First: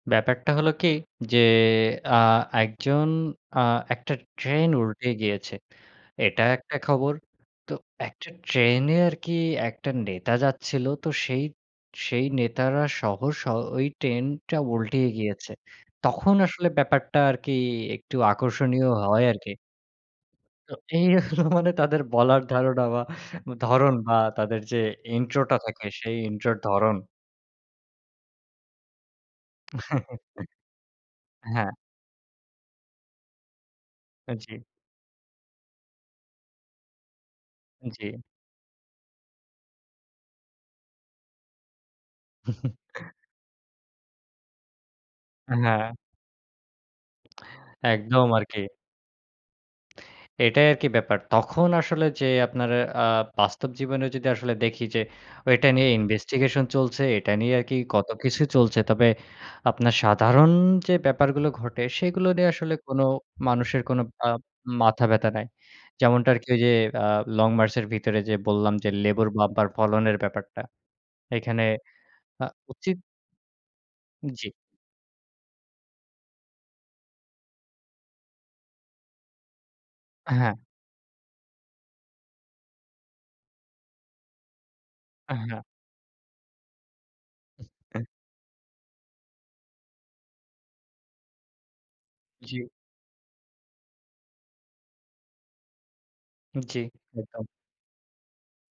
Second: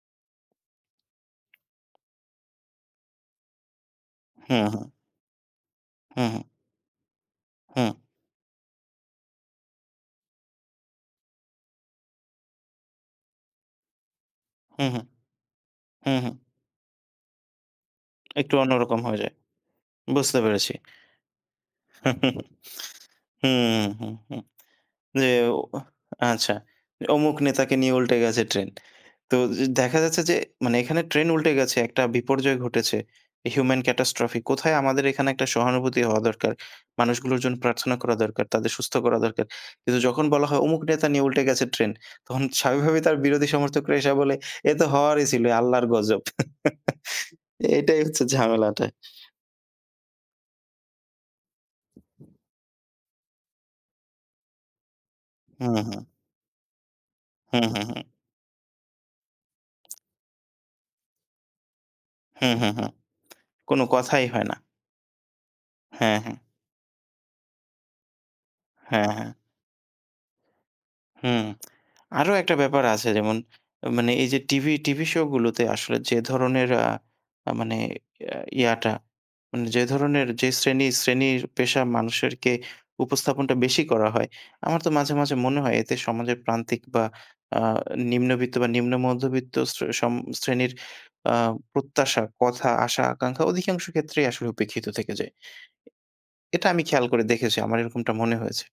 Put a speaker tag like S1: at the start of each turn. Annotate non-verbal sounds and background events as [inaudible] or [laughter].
S1: ব্যাপারটা হলো কি যে আ একজন, আ একটা
S2: হ্যাঁ,
S1: ট্রেন
S2: হ্যাঁ।
S1: উল্টে গিয়েছে।
S2: হ্যাঁ।
S1: এটা একটা খবর। তো
S2: হ্যাঁ।
S1: একটা ট্রেনে আরকি একটা নেতা যাচ্ছিলো। তো সেই, সেই নেতারাসহ সহ স ওই ট্রেনটা
S2: হ্যাঁ, হ্যাঁ।
S1: উল্টিয়ে গিয়েছে।
S2: হ্যাঁ, হ্যাঁ।
S1: তখন আসলে ব্যাপারটা আরকি একটু
S2: একটু
S1: আকর্ষণীয়
S2: অন্যরকম হয়ে
S1: হয়
S2: যায়।
S1: আরকি।
S2: বুঝতে পেরেছি।
S1: তো এই [chuckles] মানে তাদের বলার
S2: [chuckles]
S1: ধারণা বা
S2: হুম,
S1: ধরন
S2: হু,
S1: বা
S2: হু।
S1: তাদের যে
S2: যে
S1: ইন্ট্রোটা
S2: ও
S1: থাকে সেই
S2: আচ্ছা,
S1: ইন্ট্রোর ধরণ
S2: অমুক নেতাকে নিয়ে উল্টে গেছে ট্রেন। তো দেখা যাচ্ছে
S1: [chuckles]
S2: যে, মানে এখানে ট্রেন উল্টে
S1: হ্যাঁ।
S2: গেছে। একটা বিপর্যয় ঘটেছে। হিউমেন
S1: আ
S2: catastrophe
S1: জ্বী।
S2: কোথায় আমাদের এখানে একটা সহানুভূতি হওয়া দরকার। মানুষগুলোর জন্য প্রার্থনা করা
S1: জী।
S2: দরকার। তাদের সুস্থ করা দরকার। কিন্তু যখন বলা হয় অমুক নেতা নিয়ে উল্টে গেছে ট্রেন, তখন স্বাভাবিকভাবে
S1: [chuckles]
S2: তার বিরোধী সমর্থকরা এসে বলে, "এ তো হওয়ারই ছিল আল্লাহর
S1: হ্যাঁ।
S2: গজব।" [chuckles] এটাই হচ্ছে
S1: একদম। আরকি।
S2: ঝামেলাটা।
S1: এটাই আরকি ব্যাপার। তখন আসলে যে আপনার আ বাস্তব জীবনে যদি আসলে দেখি যে,
S2: হু,
S1: এটা নিয়ে
S2: হু।
S1: ইনভেস্টিগেশন চলছে, এটা নিয়ে
S2: হু,
S1: আরকি
S2: হু, হু।
S1: কত কিছু চলছে। তবে আপনার সাধারণ যে ব্যাপারগুলো ঘটে সেগুলো
S2: হু,
S1: নিয়ে
S2: হু,
S1: আসলে
S2: হু।
S1: কোনো মানুষের
S2: কোনো
S1: কোনো
S2: কথাই
S1: আ
S2: হয় না।
S1: মাথা ব্যাথা নাই।
S2: হ্যাঁ,
S1: যেমনটা
S2: হ্যাঁ।
S1: আরকি ওই যে আ লং মার্চ এর ভিতরে যে বললাম যে
S2: হ্যাঁ,
S1: লেবুর
S2: হ্যাঁ।
S1: বাম্পার ফলনের ব্যাপারটা।
S2: হুম।
S1: এখানে
S2: [smacks lips] আরো
S1: আ
S2: একটা ব্যাপার
S1: উচিত
S2: আছে যেমন মানে এইযে
S1: জ্বি।
S2: টিভি টিভি শোগুলোতে আসলে যে ধরনের আ মানে এ ইয়াটা মানে যে ধরণের, যে
S1: হ্যাঁ।
S2: শ্রেণী শ্রেণীর পেশা মানুষেরকে উপস্থাপনটা বেশি করা হয়, আমার তো মাঝে,
S1: আ
S2: মাঝে মনে
S1: হ্যাঁ।
S2: হয়, এতে সমাজের প্রান্তিক বা আ
S1: [chuckles]
S2: নিম্নবিত্ত বা নিম্ন মধ্যবিত্ত শ্রে সম শ্রেণীর আ প্রত্যাশা,
S1: জি।
S2: কথা, আশা-আকাঙ্খা অধিকাংশ ক্ষেত্রেই আসলে উপেক্ষিত থেকে যায়। এ এটা
S1: জ্বী।
S2: আমি খেয়াল করে
S1: একদম।
S2: দেখেছি। আমার এরকমটা মনে হয়েছে।